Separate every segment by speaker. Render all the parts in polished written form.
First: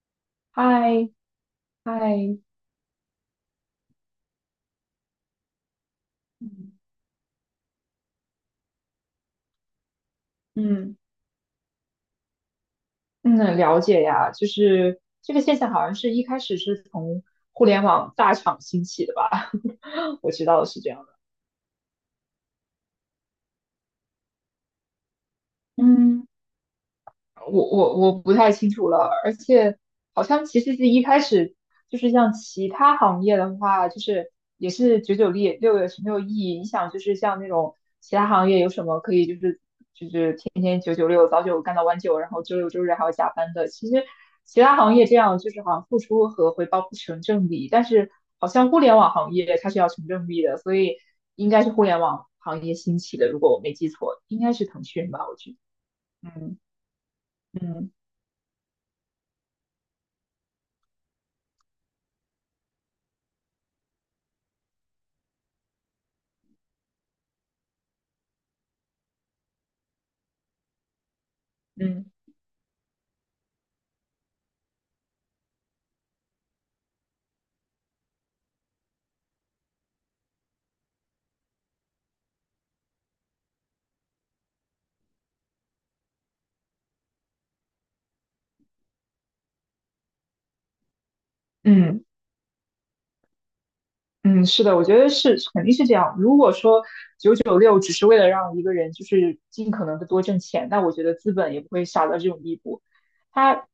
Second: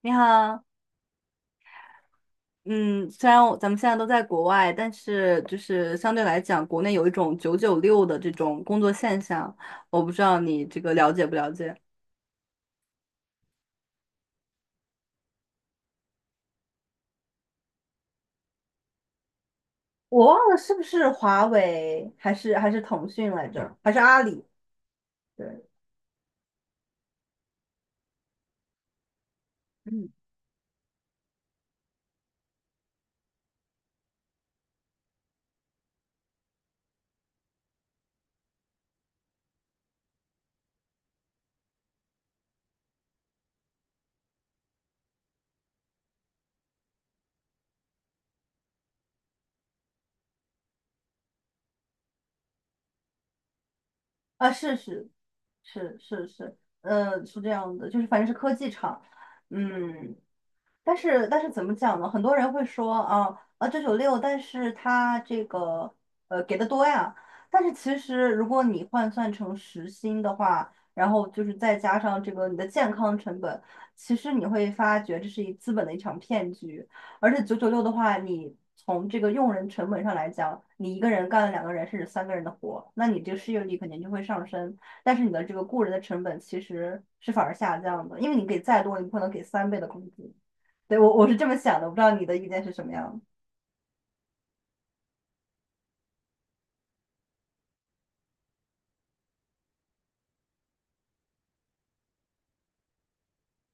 Speaker 1: 你好，
Speaker 2: 嗨嗨，
Speaker 1: 嗯，虽然咱们现在都在国外，但是就是相对来讲，
Speaker 2: 嗯
Speaker 1: 国内有一种九九六的这种工作现象，我不知道你这个
Speaker 2: 嗯，
Speaker 1: 了解不了解。
Speaker 2: 嗯，了解呀，就是这个现象好像是一开始是从互联网大厂兴起的吧，
Speaker 1: 我
Speaker 2: 我
Speaker 1: 忘
Speaker 2: 知
Speaker 1: 了
Speaker 2: 道
Speaker 1: 是
Speaker 2: 是
Speaker 1: 不
Speaker 2: 这样
Speaker 1: 是
Speaker 2: 的。
Speaker 1: 华为还是腾讯来着，还是阿里？对，
Speaker 2: 嗯，我不太清楚了，而且
Speaker 1: 嗯，
Speaker 2: 好像其实是一开始就是像其他行业的话，就是也是九九六六月是没有意义？你想就是像那种其他行业有什么可以就是天天九九六，早九干到晚九，然后周六周日还要加班的。其实其他行业这样就是好像付出和回报不成正比，但是好像互联网行业它是要成正比的，所以应该是互联网行业兴起的，如果我没记错，应
Speaker 1: 啊，
Speaker 2: 该是
Speaker 1: 是
Speaker 2: 腾
Speaker 1: 是
Speaker 2: 讯吧，我觉得。
Speaker 1: 是是是，
Speaker 2: 嗯
Speaker 1: 是这样的，
Speaker 2: 嗯
Speaker 1: 就是反正是科技厂，嗯，但是怎么讲呢？很多人会说啊啊九九六，九九六但是他这个给的多呀。但是其实如果你换算成时薪的话，然后就是再加
Speaker 2: 嗯
Speaker 1: 上这个你的健康成本，其实你会发觉这是一资本的一场骗局。而且九九六的话，你从这个用人成本上来讲，你一个人干了两个人甚至三个人的活，那你这个失业率肯定就会上升。但是你的这个雇人的成本其实是反而下降的，因为你给再多，你不可能给三倍的工资。对，我是这么想的，我不知
Speaker 2: 嗯。
Speaker 1: 道你的意见是什么样的。
Speaker 2: 嗯，是的，我觉得是肯定是这样。如果说九九六只是为了让一个人就是尽可能的多挣钱，那我觉得资本也不会傻到这种地步。他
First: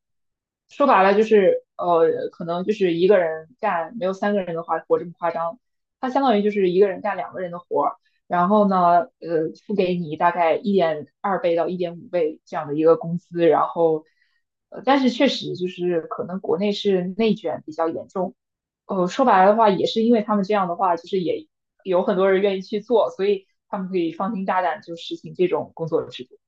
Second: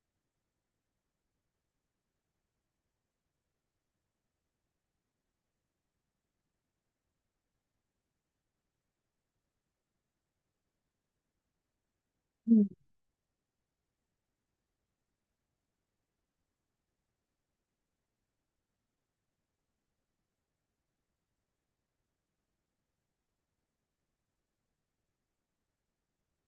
Speaker 2: 说白了就是可能就是一个人干没有三个人的话活这么夸张。他相当于就是一个人干两个人的活儿，然后呢，付给你大概1.2倍到1.5倍这
Speaker 1: 嗯，
Speaker 2: 样的一个工资，然后但是确实就是可能国内是内卷比较严重。说白了的话，也是因为他们这样的话，就是也有很多人愿意去做，所以他们可以放心大胆就实行这种工作制度。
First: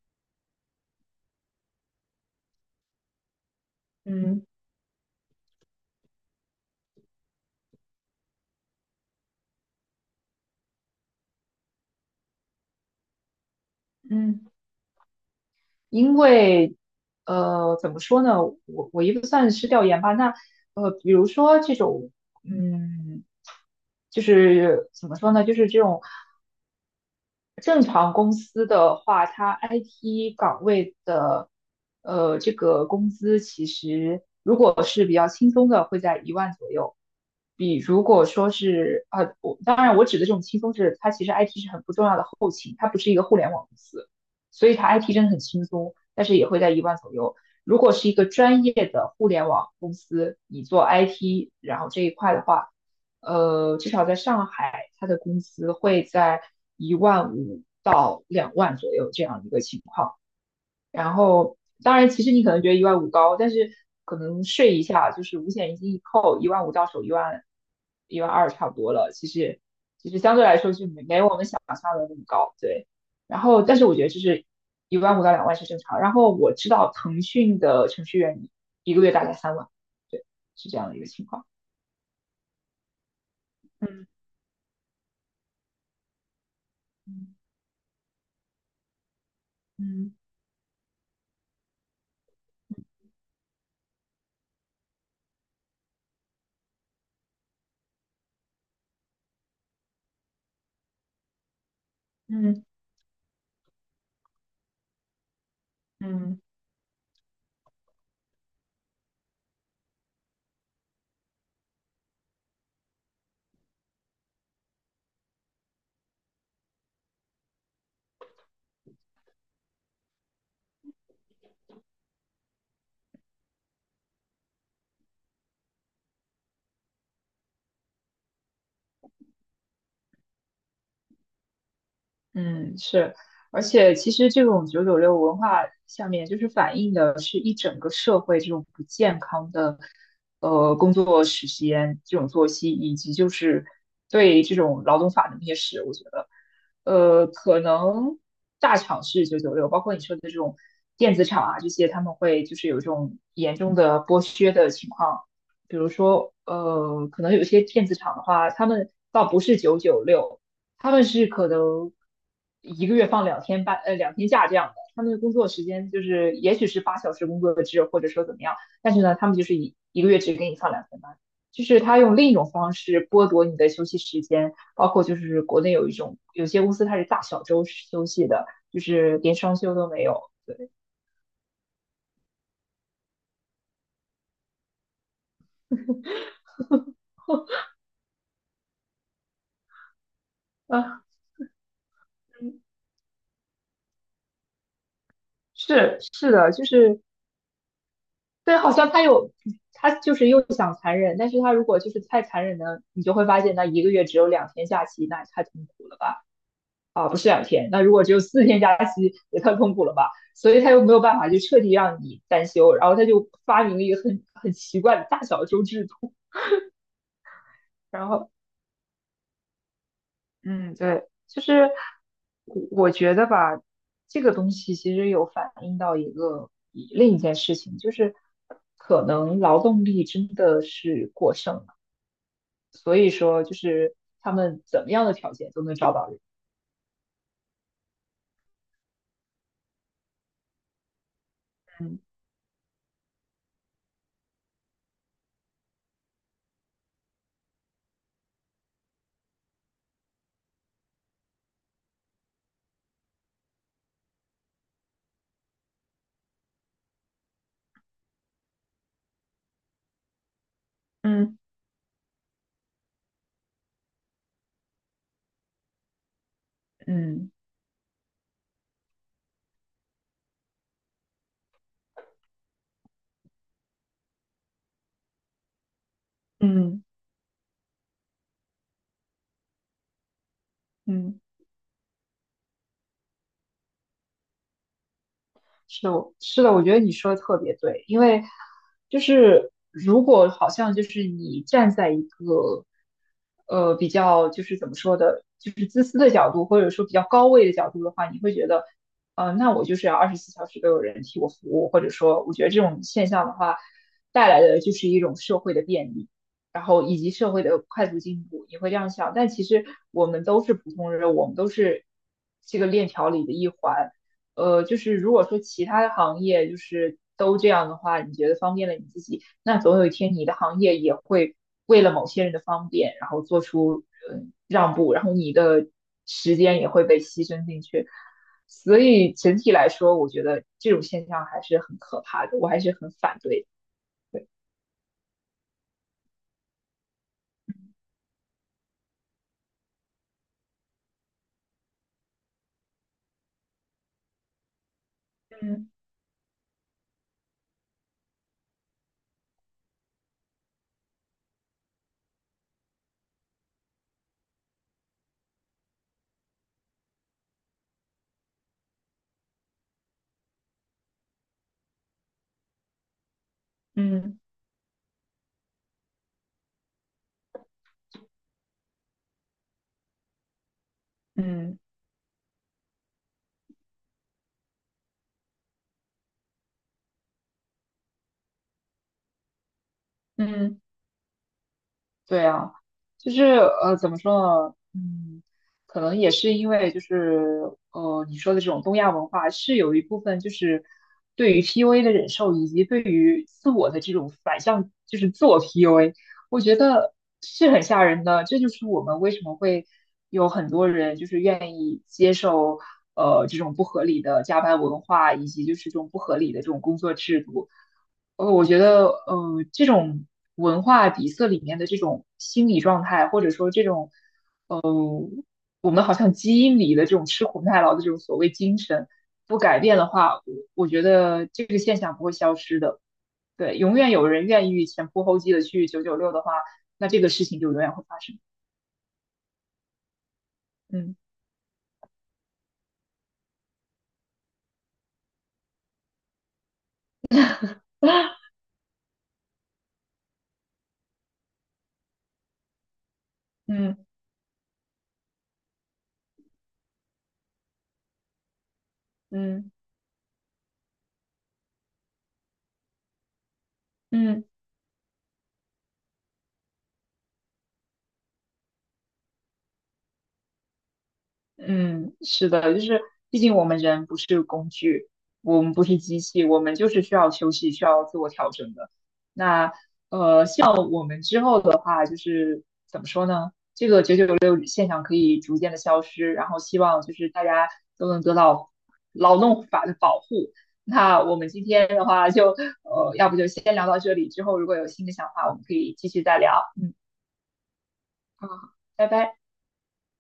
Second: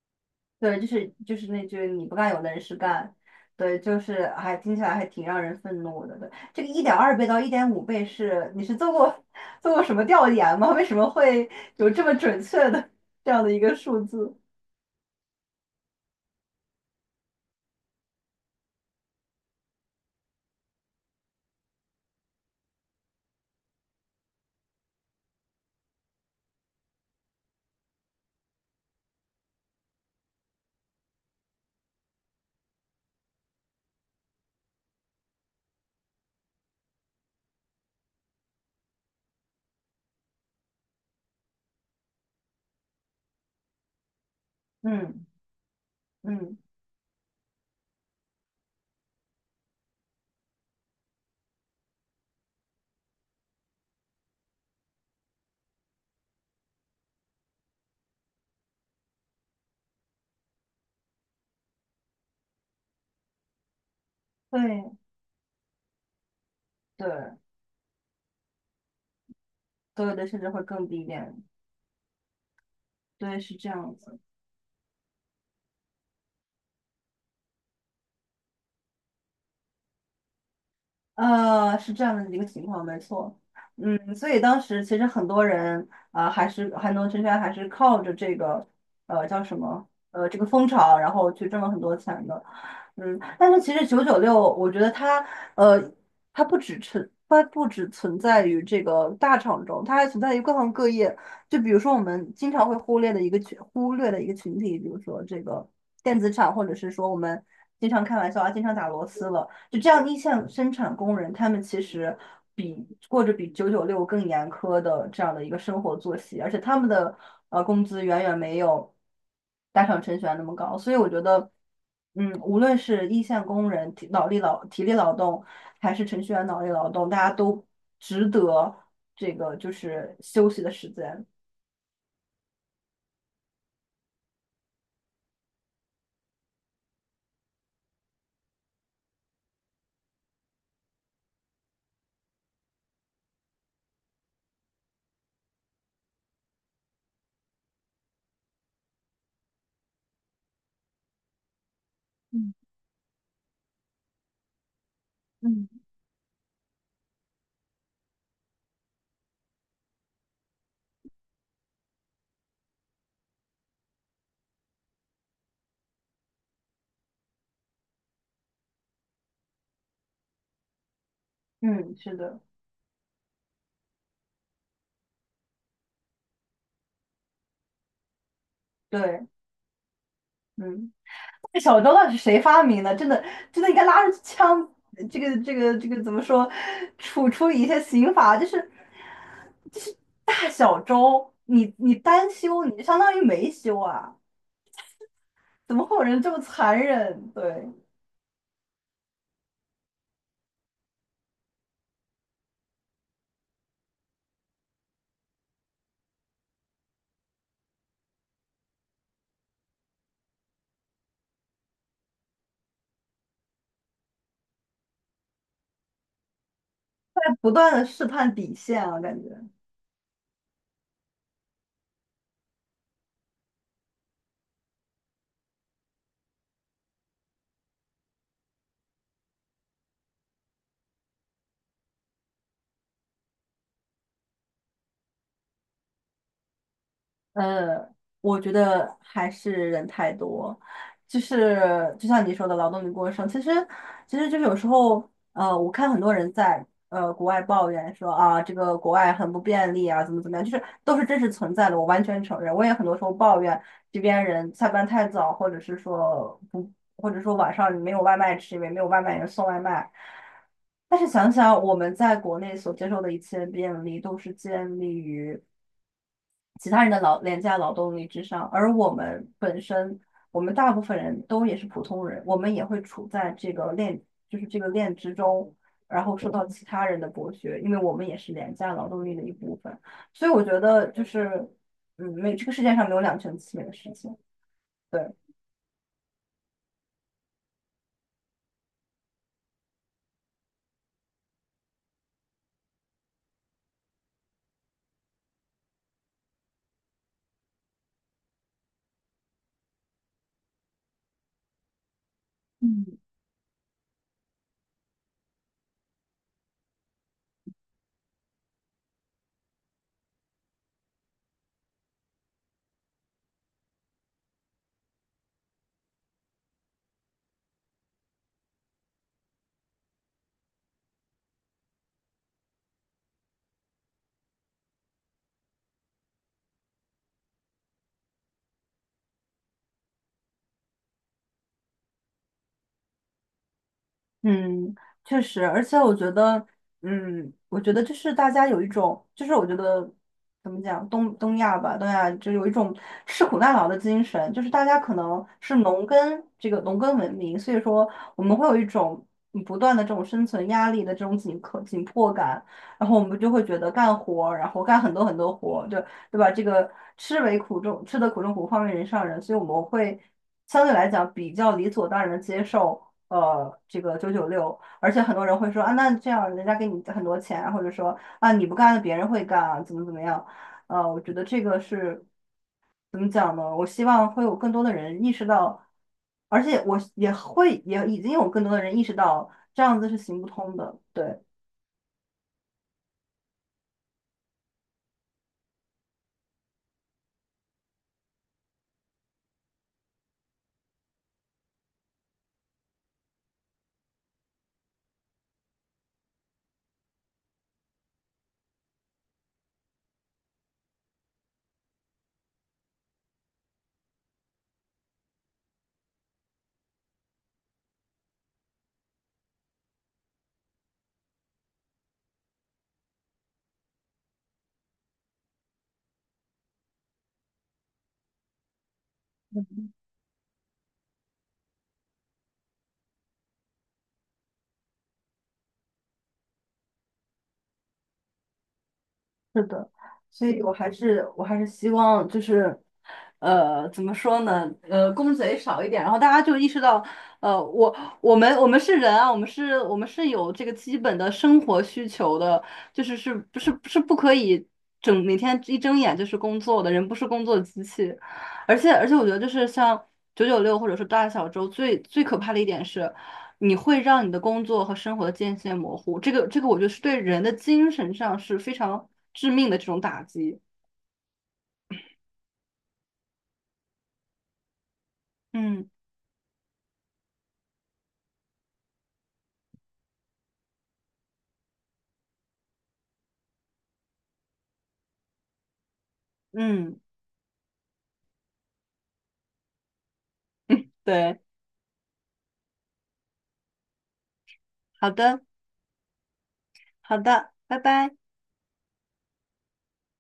Speaker 1: 对，就是那句你不干有的人是干，对，就是
Speaker 2: 嗯
Speaker 1: 还听起来还挺让人愤怒的。对，这个1.2倍到1.5倍是你是做过 做过什么调研吗？为什么会有这么准确的这样的一个数字？
Speaker 2: 嗯，因为怎么说呢，我也不算是调研吧，那比如说这种，嗯，就是怎么说呢，就是这种。正常公司的话，它 IT 岗位的这个工资其实如果是比较轻松的，会在一万左右。比如果说是我当然我指的这种轻松是，它其实 IT 是很不重要的后勤，它不是一个互联网公司，所以它 IT 真
Speaker 1: 嗯
Speaker 2: 的很轻松，但是也
Speaker 1: 嗯，
Speaker 2: 会在一万左右。如果是一个专业的互联网公司，你做 IT，然后这一块的话，至少在上海，他的工资会在一万五到两万左右这样一个情况。然后，当然，其实你可能觉得一万五高，但是可能税一
Speaker 1: 对
Speaker 2: 下，就是五险一金一扣，一万五到手一万
Speaker 1: 对
Speaker 2: 1万2差不多了。其实，其
Speaker 1: 对
Speaker 2: 实
Speaker 1: 对，
Speaker 2: 相
Speaker 1: 甚
Speaker 2: 对
Speaker 1: 至
Speaker 2: 来
Speaker 1: 会
Speaker 2: 说就
Speaker 1: 更低
Speaker 2: 没
Speaker 1: 一
Speaker 2: 没我
Speaker 1: 点。
Speaker 2: 们想象的那么高，对。然
Speaker 1: 对，是
Speaker 2: 后，
Speaker 1: 这
Speaker 2: 但是
Speaker 1: 样
Speaker 2: 我觉得
Speaker 1: 子。
Speaker 2: 就是一万五到两万是正常。然后我知道腾讯的程序员一个月大概3万，对，是这样的一个情况。
Speaker 1: 呃，是这样的一个情况，没错。
Speaker 2: 嗯
Speaker 1: 所以当时其实很多人啊、还是还能真
Speaker 2: 嗯
Speaker 1: 正还是靠着这个叫什么
Speaker 2: 嗯
Speaker 1: 这个风潮，然后去挣了很多钱的。但是其实九九六，我觉得呃它不只存在于这个大厂中，它还存在于各行各业。就比如说我们经
Speaker 2: 嗯，
Speaker 1: 常会忽略的一个群体，比如说这个电子
Speaker 2: 嗯
Speaker 1: 厂，或者是说我们，经常开玩笑啊，经常打螺丝了。就这样，一线生产工人他们其实比过着比九九六更严苛的这样的一个生活作息，而且他们的工资远远没有大厂程序员那么高。所以我觉得，无论是一线工人体力劳动，还是程序员脑力劳动，大家都值得这个就是休息的时间。
Speaker 2: 嗯，是，而且其实这种九九六文化下面，就是反映的是一整个社会这种不健康的，工作时间、这种作息，以及就是对这种劳动法的蔑视。我觉得，可能大厂是九九六，包括你说的这种电子厂啊这些，他们会就是有这种严重的剥削的情况。比如说，可能有些电子厂的话，他们倒不是九九六。他们是可能一个月放两天半，两天假这样的。他们的工作时间就是，也许是8小时工作制，或者说怎么样，但是呢，他们就是一个月只给你放两天半，就是
Speaker 1: 嗯，
Speaker 2: 他
Speaker 1: 是
Speaker 2: 用另一
Speaker 1: 的，
Speaker 2: 种方式剥夺你的休息时间，包括就是国内有一种有些公司它是大小周休息的，就是
Speaker 1: 对，
Speaker 2: 连双休都没有。对，
Speaker 1: 嗯。这小周到底是谁发明的？真的，真的应该拉着枪，这个这个这个怎么说，处理一些刑法，就是就是大小
Speaker 2: 啊，
Speaker 1: 周，你单
Speaker 2: 嗯
Speaker 1: 休，你就相当于没休啊，怎么会
Speaker 2: 是
Speaker 1: 有人这
Speaker 2: 是
Speaker 1: 么
Speaker 2: 的，就
Speaker 1: 残
Speaker 2: 是
Speaker 1: 忍？对，
Speaker 2: 对，好像他有，他就是又想残忍，但是他如果就是太残忍呢，你就会发现那一个月只有两天假期，那也太痛苦了吧？啊，不是两天，那如果只有4天假期，也太痛苦了吧？所以他又没有办法就彻底让你单休，然后他就发明了一个很奇怪的大小周制度，
Speaker 1: 在不断的试
Speaker 2: 然后，
Speaker 1: 探底线啊，感觉。
Speaker 2: 嗯，对，就是我觉得吧，这个东西其实有反映到一个另一件事情，就是可能劳动力真的是过剩。所以说就是他们怎么样的条件都能找到人。
Speaker 1: 呃，我觉得还是人太多，就是
Speaker 2: 嗯
Speaker 1: 就像你说的劳动力过剩，其实就是有时候，我看很多人在国外抱怨说啊，这个国外很不便利啊，怎么怎么样，就是都是真实存在的，我完全承认，我也很多时候抱怨这边人下班太早，或者是说不，或者说晚上没有外卖吃，因为没有外卖人送外卖。但是想
Speaker 2: 嗯
Speaker 1: 想我们在国内所接受的一切便利，都是建立于其他人的
Speaker 2: 嗯
Speaker 1: 廉价劳动力之上，而我们本身，我们大部分人都也是普通人，我们也会处在这个链，就是这个链之中，然后受到其
Speaker 2: 嗯
Speaker 1: 他人的剥削，因为我们也是廉价劳动力的一部分，所以我觉得就
Speaker 2: 嗯。
Speaker 1: 是，嗯，没这个世界上没有两全其美的事情，对。
Speaker 2: 是的，我觉得你说的特别对，因为就是如果好像就是你站在一个比较就是怎么说的，就是自私的角度，或者说比较高位的角度的话，你会觉得，那我就是要24小时都有人替我服务，或者说，我觉得这种
Speaker 1: 嗯。
Speaker 2: 现象的话，带来的就是一种社会的便利，然后以及社会的快速进步，你会这样想，但其实我们都是普通人，我们都是这个链条里的一环。就是如果说其他的行业就是都这样的话，你觉得方便了你自己，那总有一天你的行业也会为了某些人的方便，然后做出让步，然后你的时间也会被牺牲进去。所以整体来说，我觉得这种现象还是很可怕的，我还是很反对
Speaker 1: 嗯，确实，而且我觉得就是大家有一种，就是我觉得怎么讲，东亚吧，东亚就有一种吃苦耐劳的精神，就是大家可能
Speaker 2: 的。
Speaker 1: 是
Speaker 2: 嗯
Speaker 1: 农耕文明，所以说我们会有一种不断的这种生存压力的这种紧迫感，然后我们就会觉得干活儿然后干很多很多活就对对吧？这个吃得苦中苦，方为人上人，所以我们会相对来讲比较理所当然的接受。这个九
Speaker 2: 嗯
Speaker 1: 九六，而且很多人会说啊，那这样人家给你很多钱，或者说啊你不干了，别人会干，啊，怎么怎么样？我觉得这
Speaker 2: 嗯
Speaker 1: 个是怎么讲呢？我希望会有更多的人意识到，而且我也已经有更多的人意识到这样子是行不通
Speaker 2: 嗯。
Speaker 1: 的，对，
Speaker 2: 对啊，就是怎么说呢？嗯，可能也是因为就是你说的这种东亚文化是有一部分就是对于 PUA 的忍受，以及对于自我的这种反向，就是自我 PUA，我觉得是很吓人的。这就是我们为什么会有很多人就是愿意接受这种不合理的加班文化，以及就是这种不合理的这种工作制度。我觉得，这种文化底色里面的这种心理状态，或者说这种我们好像基因里的这种吃苦耐劳的这种所谓精神，不改变的话，我觉得这个现象不会消失的。对，永远有人愿意前仆后继的去九九六的话，那这个事情就永远会发生。
Speaker 1: 是的，所以我还
Speaker 2: 嗯
Speaker 1: 是我还是希望就是。怎么说呢？公贼少一点，然后大家就意识到，呃，我我们是人啊，我们是有这个基本的生活需求的，就是是不是
Speaker 2: 嗯
Speaker 1: 是不可以整每天一睁眼就是工作的，人不是工作机器，而且我觉得就是
Speaker 2: 嗯
Speaker 1: 像九九六或者是大小周最最可怕的一点是，你会让你的
Speaker 2: 嗯。
Speaker 1: 工作和生活的界限模糊，这个我觉得是对人的精神上是非常致命的这种打击。
Speaker 2: 嗯，是的，就是毕竟我们人不是工具，我们不
Speaker 1: 嗯
Speaker 2: 是机器，我们就是需要休息，需要自我调整的。那像我们之后的话，就是怎么说呢？九六现象可以逐渐的消失，然后希
Speaker 1: 嗯，
Speaker 2: 望就是大家都能得到劳动法的保护。那我
Speaker 1: 对，
Speaker 2: 们今天的话就要不就先聊到这里，之后如果有新
Speaker 1: 好
Speaker 2: 的想
Speaker 1: 的。
Speaker 2: 法，我们可以继续再聊。嗯，
Speaker 1: 好的，拜拜。
Speaker 2: 好，拜拜。